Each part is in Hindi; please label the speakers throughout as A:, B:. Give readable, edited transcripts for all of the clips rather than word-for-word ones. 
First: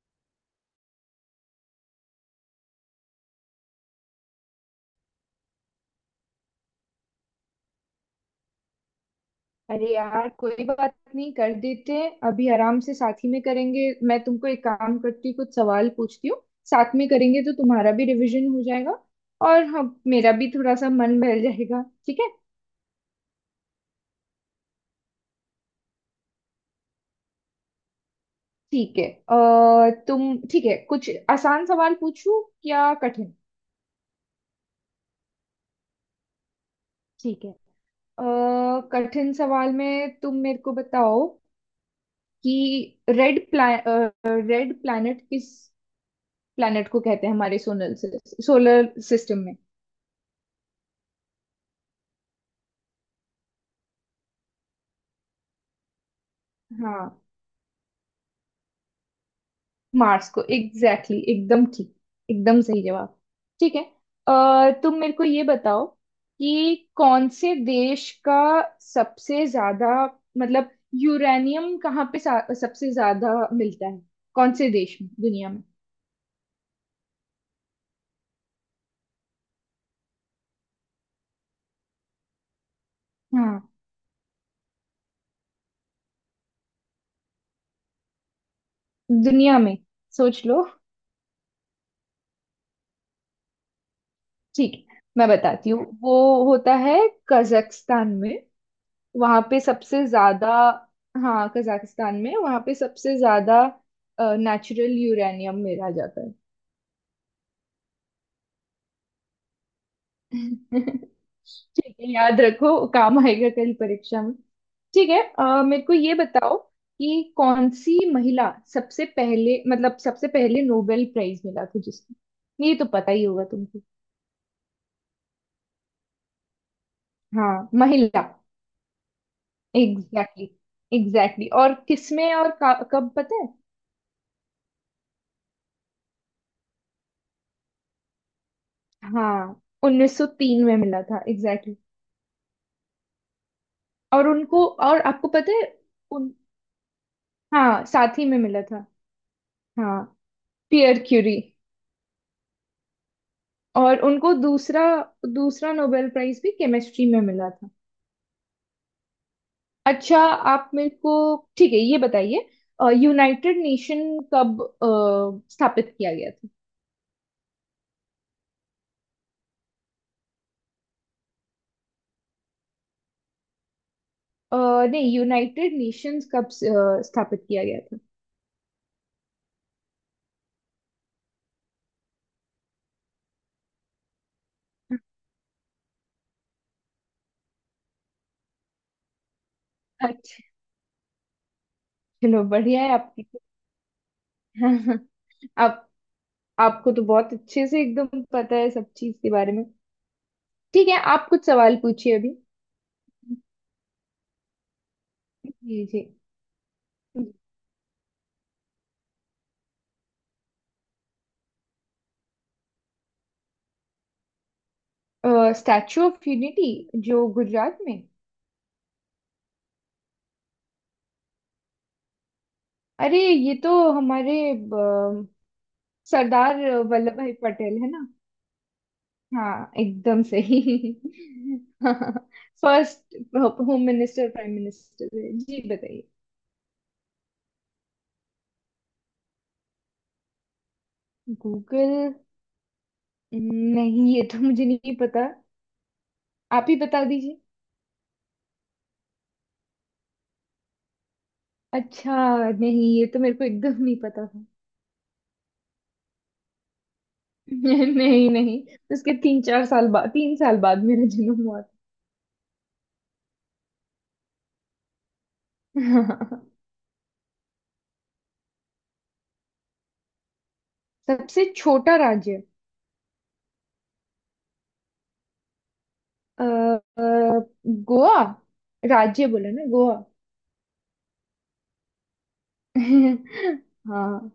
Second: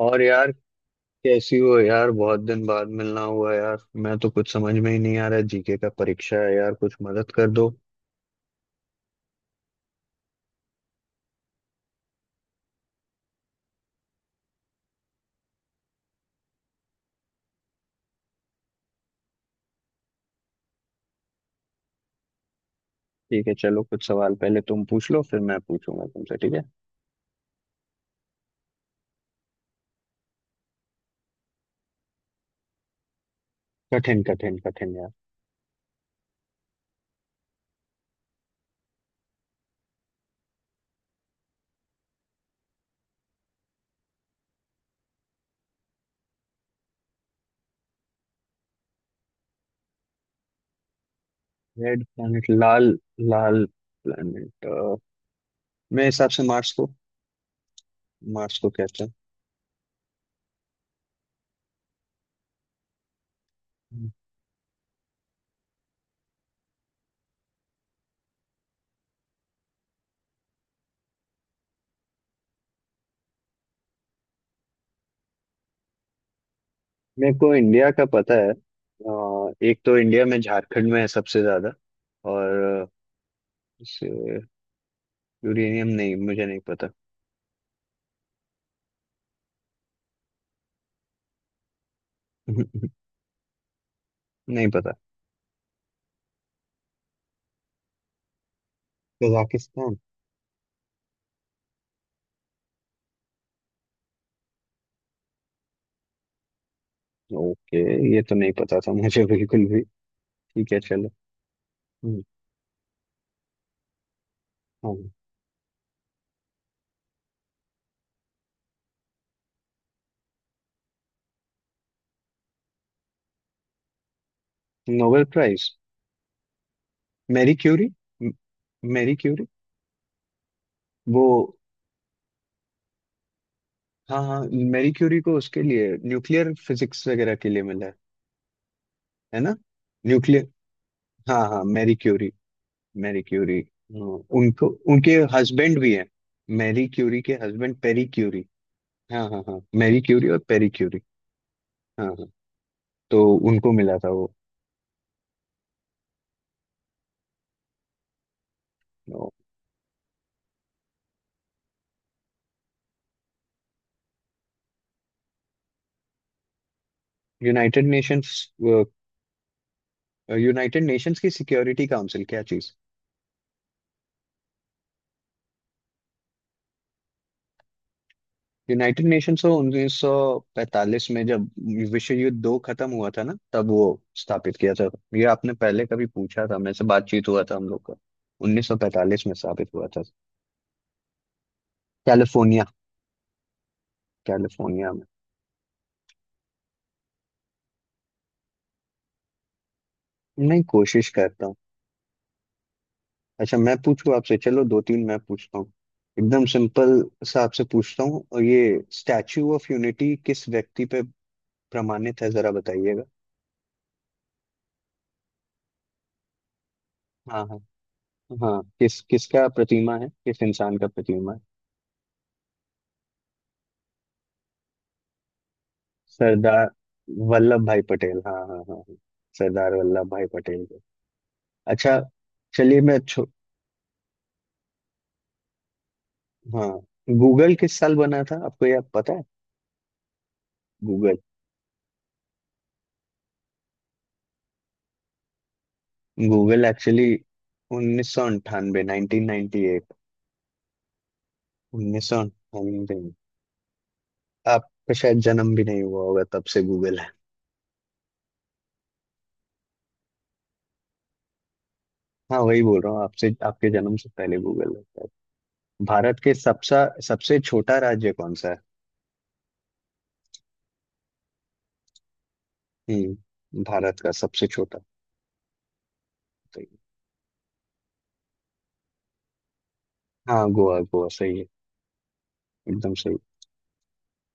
A: और यार, कैसी हो यार? बहुत दिन बाद मिलना हुआ यार। मैं तो कुछ समझ में ही नहीं आ रहा, जीके का परीक्षा है यार, कुछ मदद कर दो।
B: अरे यार, कोई बात नहीं। कर देते हैं अभी आराम से, साथ ही में करेंगे। मैं तुमको एक काम करती हूँ, कुछ सवाल पूछती हूँ। साथ में करेंगे तो तुम्हारा भी रिवीजन हो जाएगा। और हाँ, मेरा भी थोड़ा सा मन बहल जाएगा। ठीक है।
A: ठीक है, चलो, कुछ सवाल पहले तुम पूछ लो, फिर मैं पूछूंगा तुमसे, ठीक है।
B: ठीक है। तुम ठीक है, कुछ आसान सवाल पूछूं या कठिन।
A: कठिन कठिन कठिन यार।
B: ठीक है। अ, कठिन सवाल में तुम मेरे को बताओ कि रेड प्लैनेट किस प्लैनेट को कहते हैं हमारे सोलर सोलर सिस्टम में।
A: रेड प्लैनेट, लाल लाल प्लैनेट, मेरे हिसाब से मार्स को।
B: हाँ।
A: मार्स को कहते हैं।
B: मार्स को, एग्जैक्टली एकदम ठीक। एकदम सही जवाब। ठीक है।
A: हम्म।
B: तुम मेरे को ये बताओ कि कौन से देश का सबसे ज्यादा, मतलब यूरेनियम कहाँ पे सबसे ज्यादा मिलता है, कौन से देश में, दुनिया में।
A: मेरे को इंडिया का पता है। एक तो इंडिया में झारखंड में है सबसे ज्यादा। और
B: हाँ,
A: इसे यूरेनियम, नहीं मुझे नहीं पता।
B: दुनिया में, सोच लो।
A: नहीं
B: ठीक
A: पता।
B: है, मैं बताती हूँ। वो होता है कजाकिस्तान में। वहां पे
A: कजाकिस्तान।
B: सबसे ज्यादा। हाँ, कजाकिस्तान में, वहां पे सबसे ज्यादा नेचुरल यूरेनियम मिला जाता है।
A: ओके, ये तो नहीं पता था मुझे बिल्कुल भी। ठीक है चलो।
B: ठीक है,
A: हम्म,
B: याद रखो, काम आएगा कल परीक्षा में। ठीक
A: हाँ।
B: है, मेरे को ये बताओ कि कौन सी महिला सबसे पहले, मतलब सबसे पहले नोबेल प्राइज मिला था जिसको। ये तो पता ही होगा तुमको।
A: Nobel prize. मैरी
B: हाँ,
A: क्यूरी।
B: महिला।
A: म- मैरी क्यूरी।
B: एग्जैक्टली।
A: वो,
B: एग्जैक्टली। और किसमें और कब पता है।
A: हाँ हाँ, मैरी क्यूरी को उसके लिए न्यूक्लियर फिजिक्स वगैरह के लिए मिला है ना?
B: हाँ,
A: न्यूक्लियर।
B: 1903 में मिला था,
A: हाँ हाँ,
B: exactly.
A: Marie Curie, Marie Curie, हाँ।
B: और उनको,
A: उनको,
B: और
A: उनके
B: आपको पता है?
A: हस्बैंड भी है।
B: उन,
A: मैरी क्यूरी के हस्बैंड
B: हाँ,
A: पेरी
B: साथ ही में
A: क्यूरी।
B: मिला था।
A: हाँ हाँ हाँ, मैरी
B: हाँ,
A: क्यूरी और पेरी क्यूरी।
B: Pierre Curie.
A: हाँ हाँ, तो उनको मिला
B: और
A: था
B: उनको
A: वो।
B: दूसरा, दूसरा नोबेल प्राइज भी केमिस्ट्री में मिला था। अच्छा, आप मेरे को, ठीक है, ये बताइए, यूनाइटेड नेशन कब स्थापित किया गया था।
A: United Nations. यूनाइटेड नेशंस की सिक्योरिटी काउंसिल, क्या चीज।
B: नहीं, यूनाइटेड नेशंस कब स्थापित किया गया था।
A: यूनाइटेड नेशंस को 1945 में, जब विश्व युद्ध दो खत्म हुआ था ना, तब वो स्थापित किया था। ये आपने पहले कभी पूछा था मेरे से, बातचीत हुआ था हम लोग का। 1945 में स्थापित हुआ था।
B: अच्छा। चलो,
A: कैलिफोर्निया।
B: बढ़िया है आपकी।
A: कैलिफोर्निया में।
B: आप, आपको तो बहुत अच्छे से एकदम पता है सब चीज के बारे में।
A: नहीं,
B: ठीक है,
A: कोशिश
B: आप कुछ
A: करता हूँ।
B: सवाल पूछिए अभी।
A: अच्छा, मैं पूछूं आपसे? चलो, दो तीन मैं पूछता हूँ।
B: जी, जी।
A: एकदम सिंपल सा आपसे पूछता हूँ। और ये स्टैचू ऑफ यूनिटी किस व्यक्ति पे प्रमाणित है, जरा बताइएगा।
B: स्टैचू ऑफ यूनिटी, जो
A: हाँ हाँ
B: गुजरात में।
A: हाँ, किस, किसका प्रतिमा है, किस इंसान का प्रतिमा है?
B: अरे, ये तो हमारे, ब- सरदार
A: सरदार
B: वल्लभ भाई
A: वल्लभ
B: पटेल
A: भाई
B: है ना।
A: पटेल। हाँ हाँ हाँ हाँ,
B: हाँ,
A: सरदार वल्लभ
B: एकदम
A: भाई
B: सही।
A: पटेल के। अच्छा, चलिए मैं
B: फर्स्ट
A: छो।
B: Home minister, prime minister. Ji, बताइए।
A: हाँ। गूगल किस साल बना था, आपको यह पता है? गूगल।
B: गूगल, नहीं ये तो मुझे नहीं पता।
A: गूगल
B: आप ही बता
A: एक्चुअली
B: दीजिए।
A: 1998, 1998। उन्नीस
B: अच्छा,
A: सौ
B: नहीं
A: अंठानवे
B: ये
A: में।
B: तो मेरे को एकदम नहीं पता था।
A: आपका शायद जन्म भी नहीं हुआ होगा, तब से गूगल है।
B: नहीं, नहीं, उसके तीन चार साल बाद, तीन साल बाद मेरा जन्म हुआ।
A: हाँ, वही बोल रहा हूँ आपसे, आपके जन्म से पहले गूगल है। भारत के
B: था।
A: सबसे सबसे छोटा राज्य कौन सा है?
B: सबसे छोटा राज्य।
A: हम्म, भारत का सबसे छोटा।
B: अ,
A: सही है।
B: अ, गोवा। राज्य बोला ना, गोवा।
A: हाँ गोवा, गोवा, सही है, एकदम सही।
B: हाँ।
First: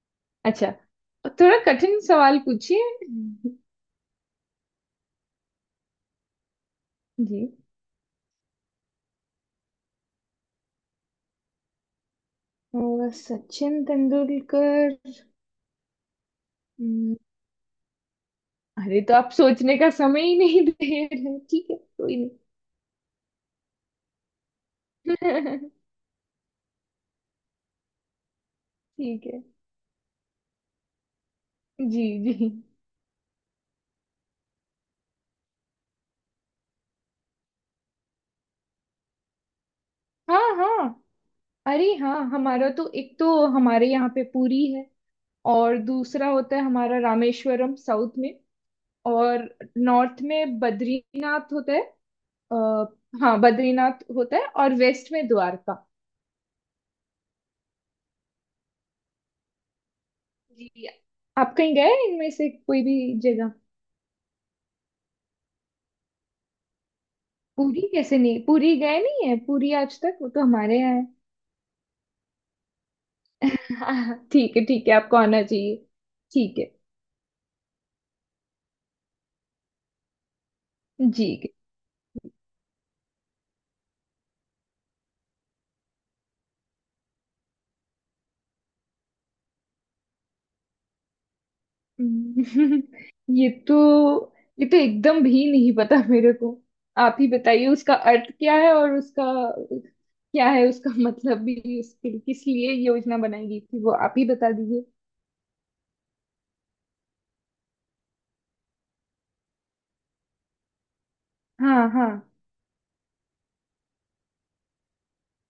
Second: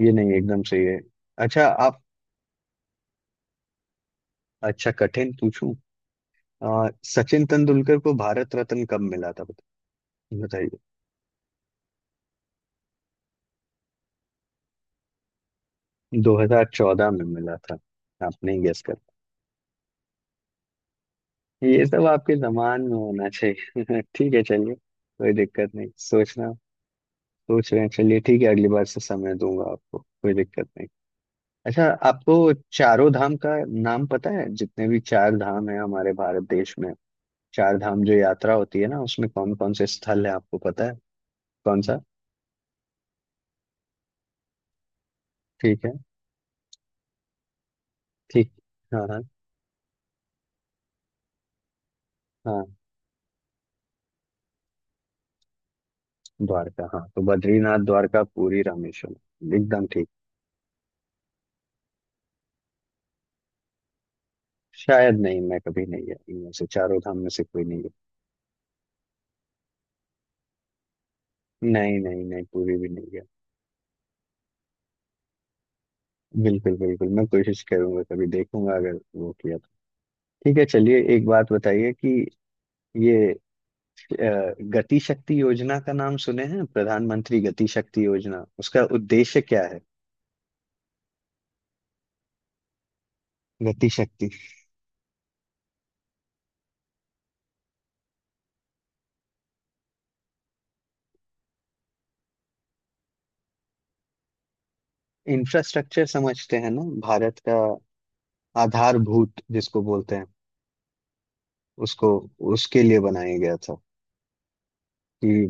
A: ये नहीं, एकदम
B: अच्छा,
A: सही है।
B: थोड़ा
A: अच्छा
B: कठिन
A: आप
B: सवाल पूछिए।
A: अच्छा कठिन पूछूं?
B: जी।
A: सचिन तेंदुलकर को भारत रत्न कब मिला था, बताइए।
B: सचिन तेंदुलकर।
A: 2014
B: हम्म।
A: में मिला था। आपने गेस कर।
B: अरे, तो आप सोचने का समय ही नहीं दे रहे। ठीक है,
A: ये सब
B: कोई नहीं।
A: आपके जमान में होना चाहिए। ठीक है चलिए, कोई दिक्कत नहीं, सोचना। सोच रहे हैं, चलिए ठीक है। अगली बार से
B: ठीक
A: समय
B: है।
A: दूंगा आपको, कोई दिक्कत नहीं। अच्छा,
B: जी,
A: आपको
B: जी।
A: चारों धाम का नाम पता है? जितने भी चार धाम है हमारे भारत देश में, चार धाम जो यात्रा होती है ना, उसमें कौन कौन से स्थल है,
B: हाँ,
A: आपको पता
B: हाँ।
A: है कौन
B: अरे
A: सा?
B: हाँ, हमारा तो एक तो हमारे यहाँ पे पुरी है। और
A: ठीक है,
B: दूसरा होता है हमारा रामेश्वरम साउथ में।
A: ठीक। हाँ हाँ
B: और नॉर्थ में बद्रीनाथ होता है।
A: हाँ।
B: आ, हाँ, बद्रीनाथ होता है, और वेस्ट में द्वारका।
A: द्वारका, हाँ, तो बद्रीनाथ, द्वारका, पुरी, रामेश्वरम, एकदम ठीक।
B: जी। आप कहीं गए हैं इनमें से कोई भी जगह?
A: शायद नहीं, मैं कभी नहीं गया, इनमें से चारों धाम में से कोई
B: पूरी
A: नहीं।
B: कैसे नहीं? पूरी गए नहीं है? पूरी आज तक, वो तो हमारे यहाँ
A: गया नहीं, नहीं नहीं, पुरी भी नहीं गया।
B: है। ठीक है, ठीक है, आपको आना चाहिए। ठीक है।
A: बिल्कुल बिल्कुल, मैं कोशिश करूंगा, कभी देखूंगा, अगर वो किया तो। ठीक है, चलिए एक बात
B: जी।
A: बताइए कि ये गति शक्ति योजना का नाम सुने हैं, प्रधानमंत्री गति शक्ति योजना, उसका उद्देश्य क्या है?
B: हम्म। ये तो,
A: गति शक्ति,
B: ये तो एकदम भी नहीं पता मेरे को। आप ही बताइए, उसका अर्थ क्या है, और उसका क्या है, उसका मतलब भी, उसके किस लिए योजना बनाई गई थी वो आप ही बता दीजिए।
A: इंफ्रास्ट्रक्चर समझते हैं ना, भारत का आधारभूत जिसको बोलते हैं,
B: हाँ, हाँ।
A: उसको, उसके लिए बनाया गया था कि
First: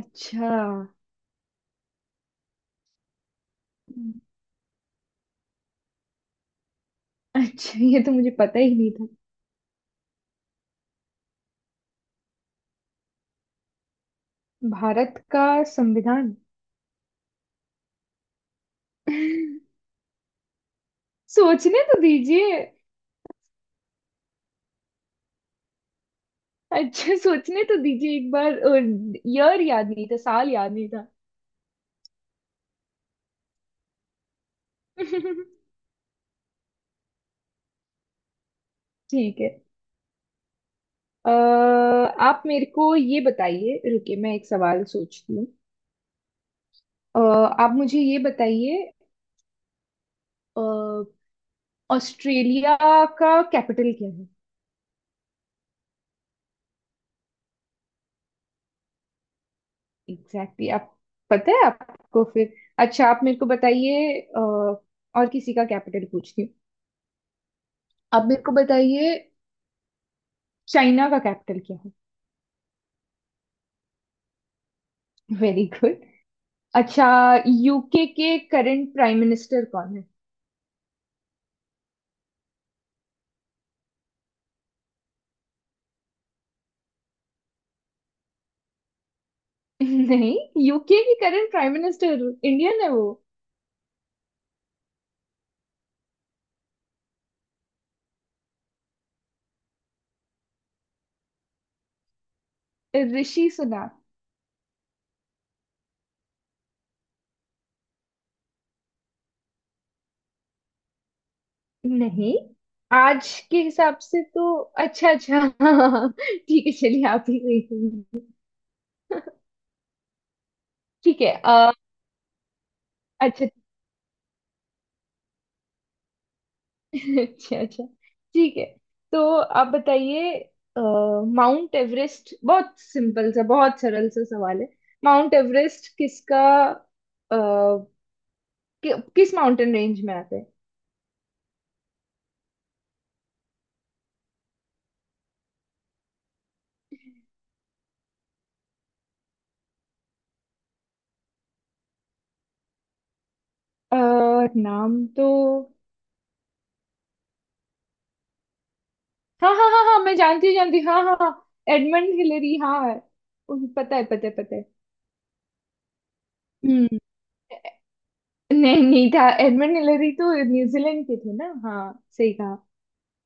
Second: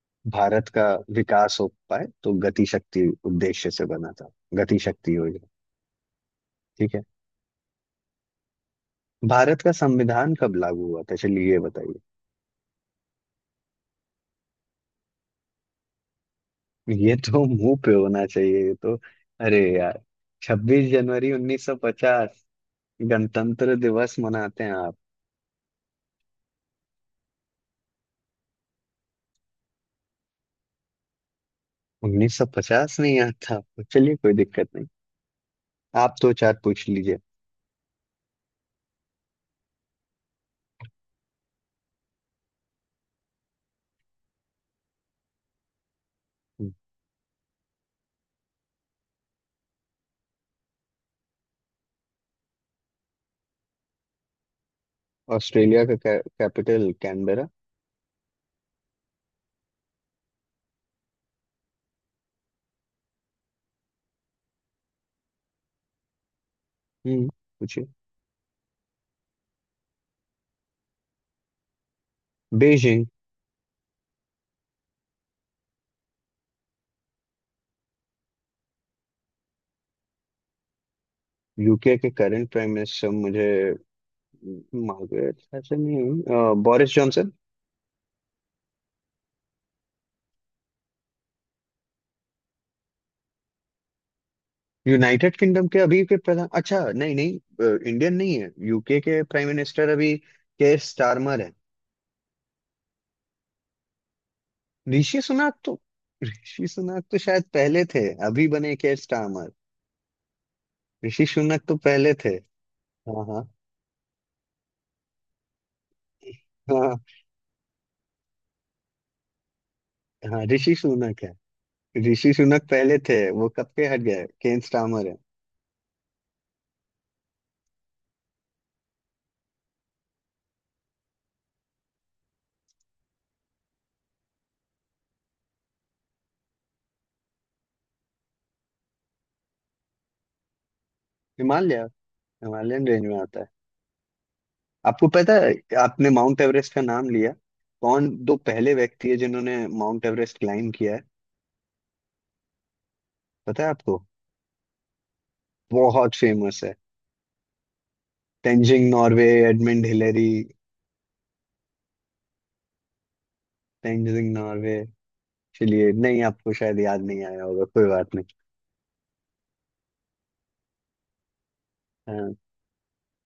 B: अच्छा।
A: भारत का विकास हो पाए, तो गति शक्ति उद्देश्य से बना था गति शक्ति योजना। ठीक है।
B: अच्छा, ये तो मुझे पता ही नहीं था।
A: भारत का संविधान कब लागू हुआ था, चलिए ये बताइए।
B: भारत का संविधान।
A: ये तो मुंह पे होना चाहिए ये तो। अरे यार, छब्बीस जनवरी उन्नीस सौ
B: सोचने तो
A: पचास
B: दीजिए।
A: गणतंत्र दिवस मनाते हैं आप।
B: अच्छा, सोचने तो दीजिए एक बार। ईयर याद नहीं था, साल याद नहीं था।
A: 1950 नहीं याद था आपको, चलिए कोई दिक्कत नहीं। आप दो चार पूछ लीजिए।
B: ठीक है। अ, आप मेरे को ये बताइए, रुकिए मैं एक सवाल सोचती हूँ। अ, आप मुझे ये बताइए, अ, ऑस्ट्रेलिया का कैपिटल क्या है।
A: ऑस्ट्रेलिया का कैपिटल कैनबेरा।
B: एग्जैक्टली आप, पता है आपको फिर। अच्छा, आप मेरे को बताइए, और किसी का कैपिटल पूछती हूँ।
A: हम्म, पूछिए।
B: आप मेरे को बताइए, चाइना का कैपिटल क्या है।
A: बीजिंग।
B: Very good. अच्छा, यूके के करंट प्राइम मिनिस्टर कौन है?
A: यूके के करंट प्राइम मिनिस्टर, मुझे मार्गरेट, ऐसे नहीं, बोरिस जॉनसन।
B: नहीं, यूके की करंट प्राइम मिनिस्टर इंडियन है वो।
A: यूनाइटेड किंगडम के अभी के प्रधान, अच्छा नहीं नहीं, इंडियन नहीं है यूके के प्राइम मिनिस्टर अभी, केयर स्टारमर है।
B: ऋषि सुनक।
A: ऋषि सुनक तो, ऋषि सुनक तो शायद पहले थे, अभी बने केयर स्टारमर। ऋषि सुनक तो पहले थे।
B: नहीं,
A: हाँ
B: आज
A: हाँ
B: के हिसाब से तो। अच्छा, अच्छा। हाँ, ठीक है,
A: हाँ
B: चलिए आप ही गई होंगी।
A: हाँ, ऋषि
B: ठीक
A: सुनक है।
B: है,
A: ऋषि सुनक पहले थे,
B: अच्छा,
A: वो कब के हट गए, केन स्टार्मर है।
B: अच्छा, अच्छा, ठीक है। तो आप बताइए, अ, माउंट एवरेस्ट, बहुत सिंपल सा, बहुत सरल सा सवाल है। माउंट एवरेस्ट किसका, अ, किस माउंटेन रेंज में आता है?
A: हिमालय, हिमालयन रेंज में आता है। आपको पता है, आपने माउंट एवरेस्ट का नाम लिया, कौन दो पहले व्यक्ति है जिन्होंने माउंट एवरेस्ट क्लाइम किया है, पता है
B: अ,
A: आपको?
B: नाम तो,
A: बहुत फेमस है, तेंजिंग नॉर्वे,
B: हाँ हाँ हाँ
A: एडमंड
B: हाँ, मैं
A: हिलेरी।
B: जानती हूँ, जानती हूँ, हाँ हाँ हाँ, एडमंड हिलरी, हाँ हाँ, पता है, पता
A: तेंजिंग
B: है, पता है।
A: नॉर्वे। चलिए नहीं, आपको शायद
B: हम्म।
A: याद नहीं आया होगा, कोई बात नहीं।
B: नहीं, नहीं था, एडमंड हिलरी तो न्यूजीलैंड के थे ना। हाँ, सही
A: हाँ
B: कहा।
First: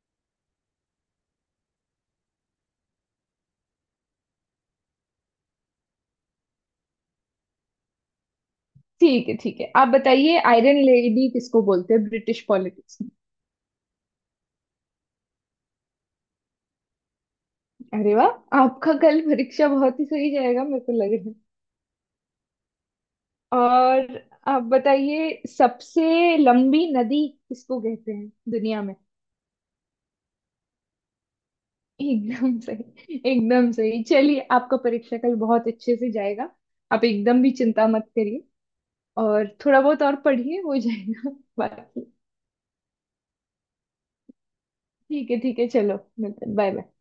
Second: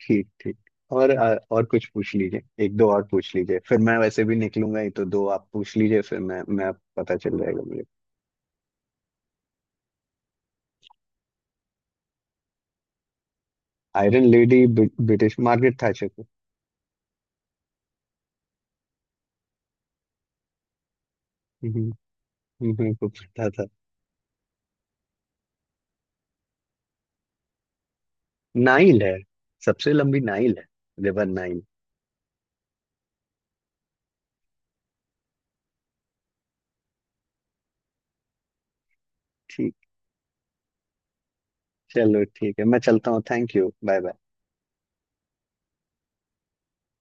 A: ठीक ठीक। और और कुछ पूछ लीजिए, एक दो और पूछ लीजिए, फिर मैं वैसे भी निकलूंगा ही, तो दो आप पूछ लीजिए, फिर मैं पता चल जाएगा मुझे।
B: ठीक है, ठीक है। आप बताइए, आयरन लेडी किसको बोलते हैं ब्रिटिश पॉलिटिक्स में?
A: Iron lady British, Margaret Thatcher
B: अरे वाह, आपका कल परीक्षा बहुत ही सही जाएगा, मेरे को लग रहा है।
A: को। मेरे को पता था।
B: और आप बताइए, सबसे लंबी नदी किसको कहते हैं दुनिया में?
A: नाइल है, सबसे लंबी नाइल है, रिवर नाइल।
B: एकदम सही, एकदम सही। चलिए, आपका परीक्षा कल बहुत अच्छे से जाएगा, आप एकदम भी चिंता मत करिए, और
A: ठीक,
B: थोड़ा बहुत और पढ़िए, हो जाएगा। बाकी
A: चलो ठीक है, मैं चलता हूँ, थैंक यू, बाय बाय।
B: ठीक है, ठीक है, चलो मिलते हैं, बाय बाय।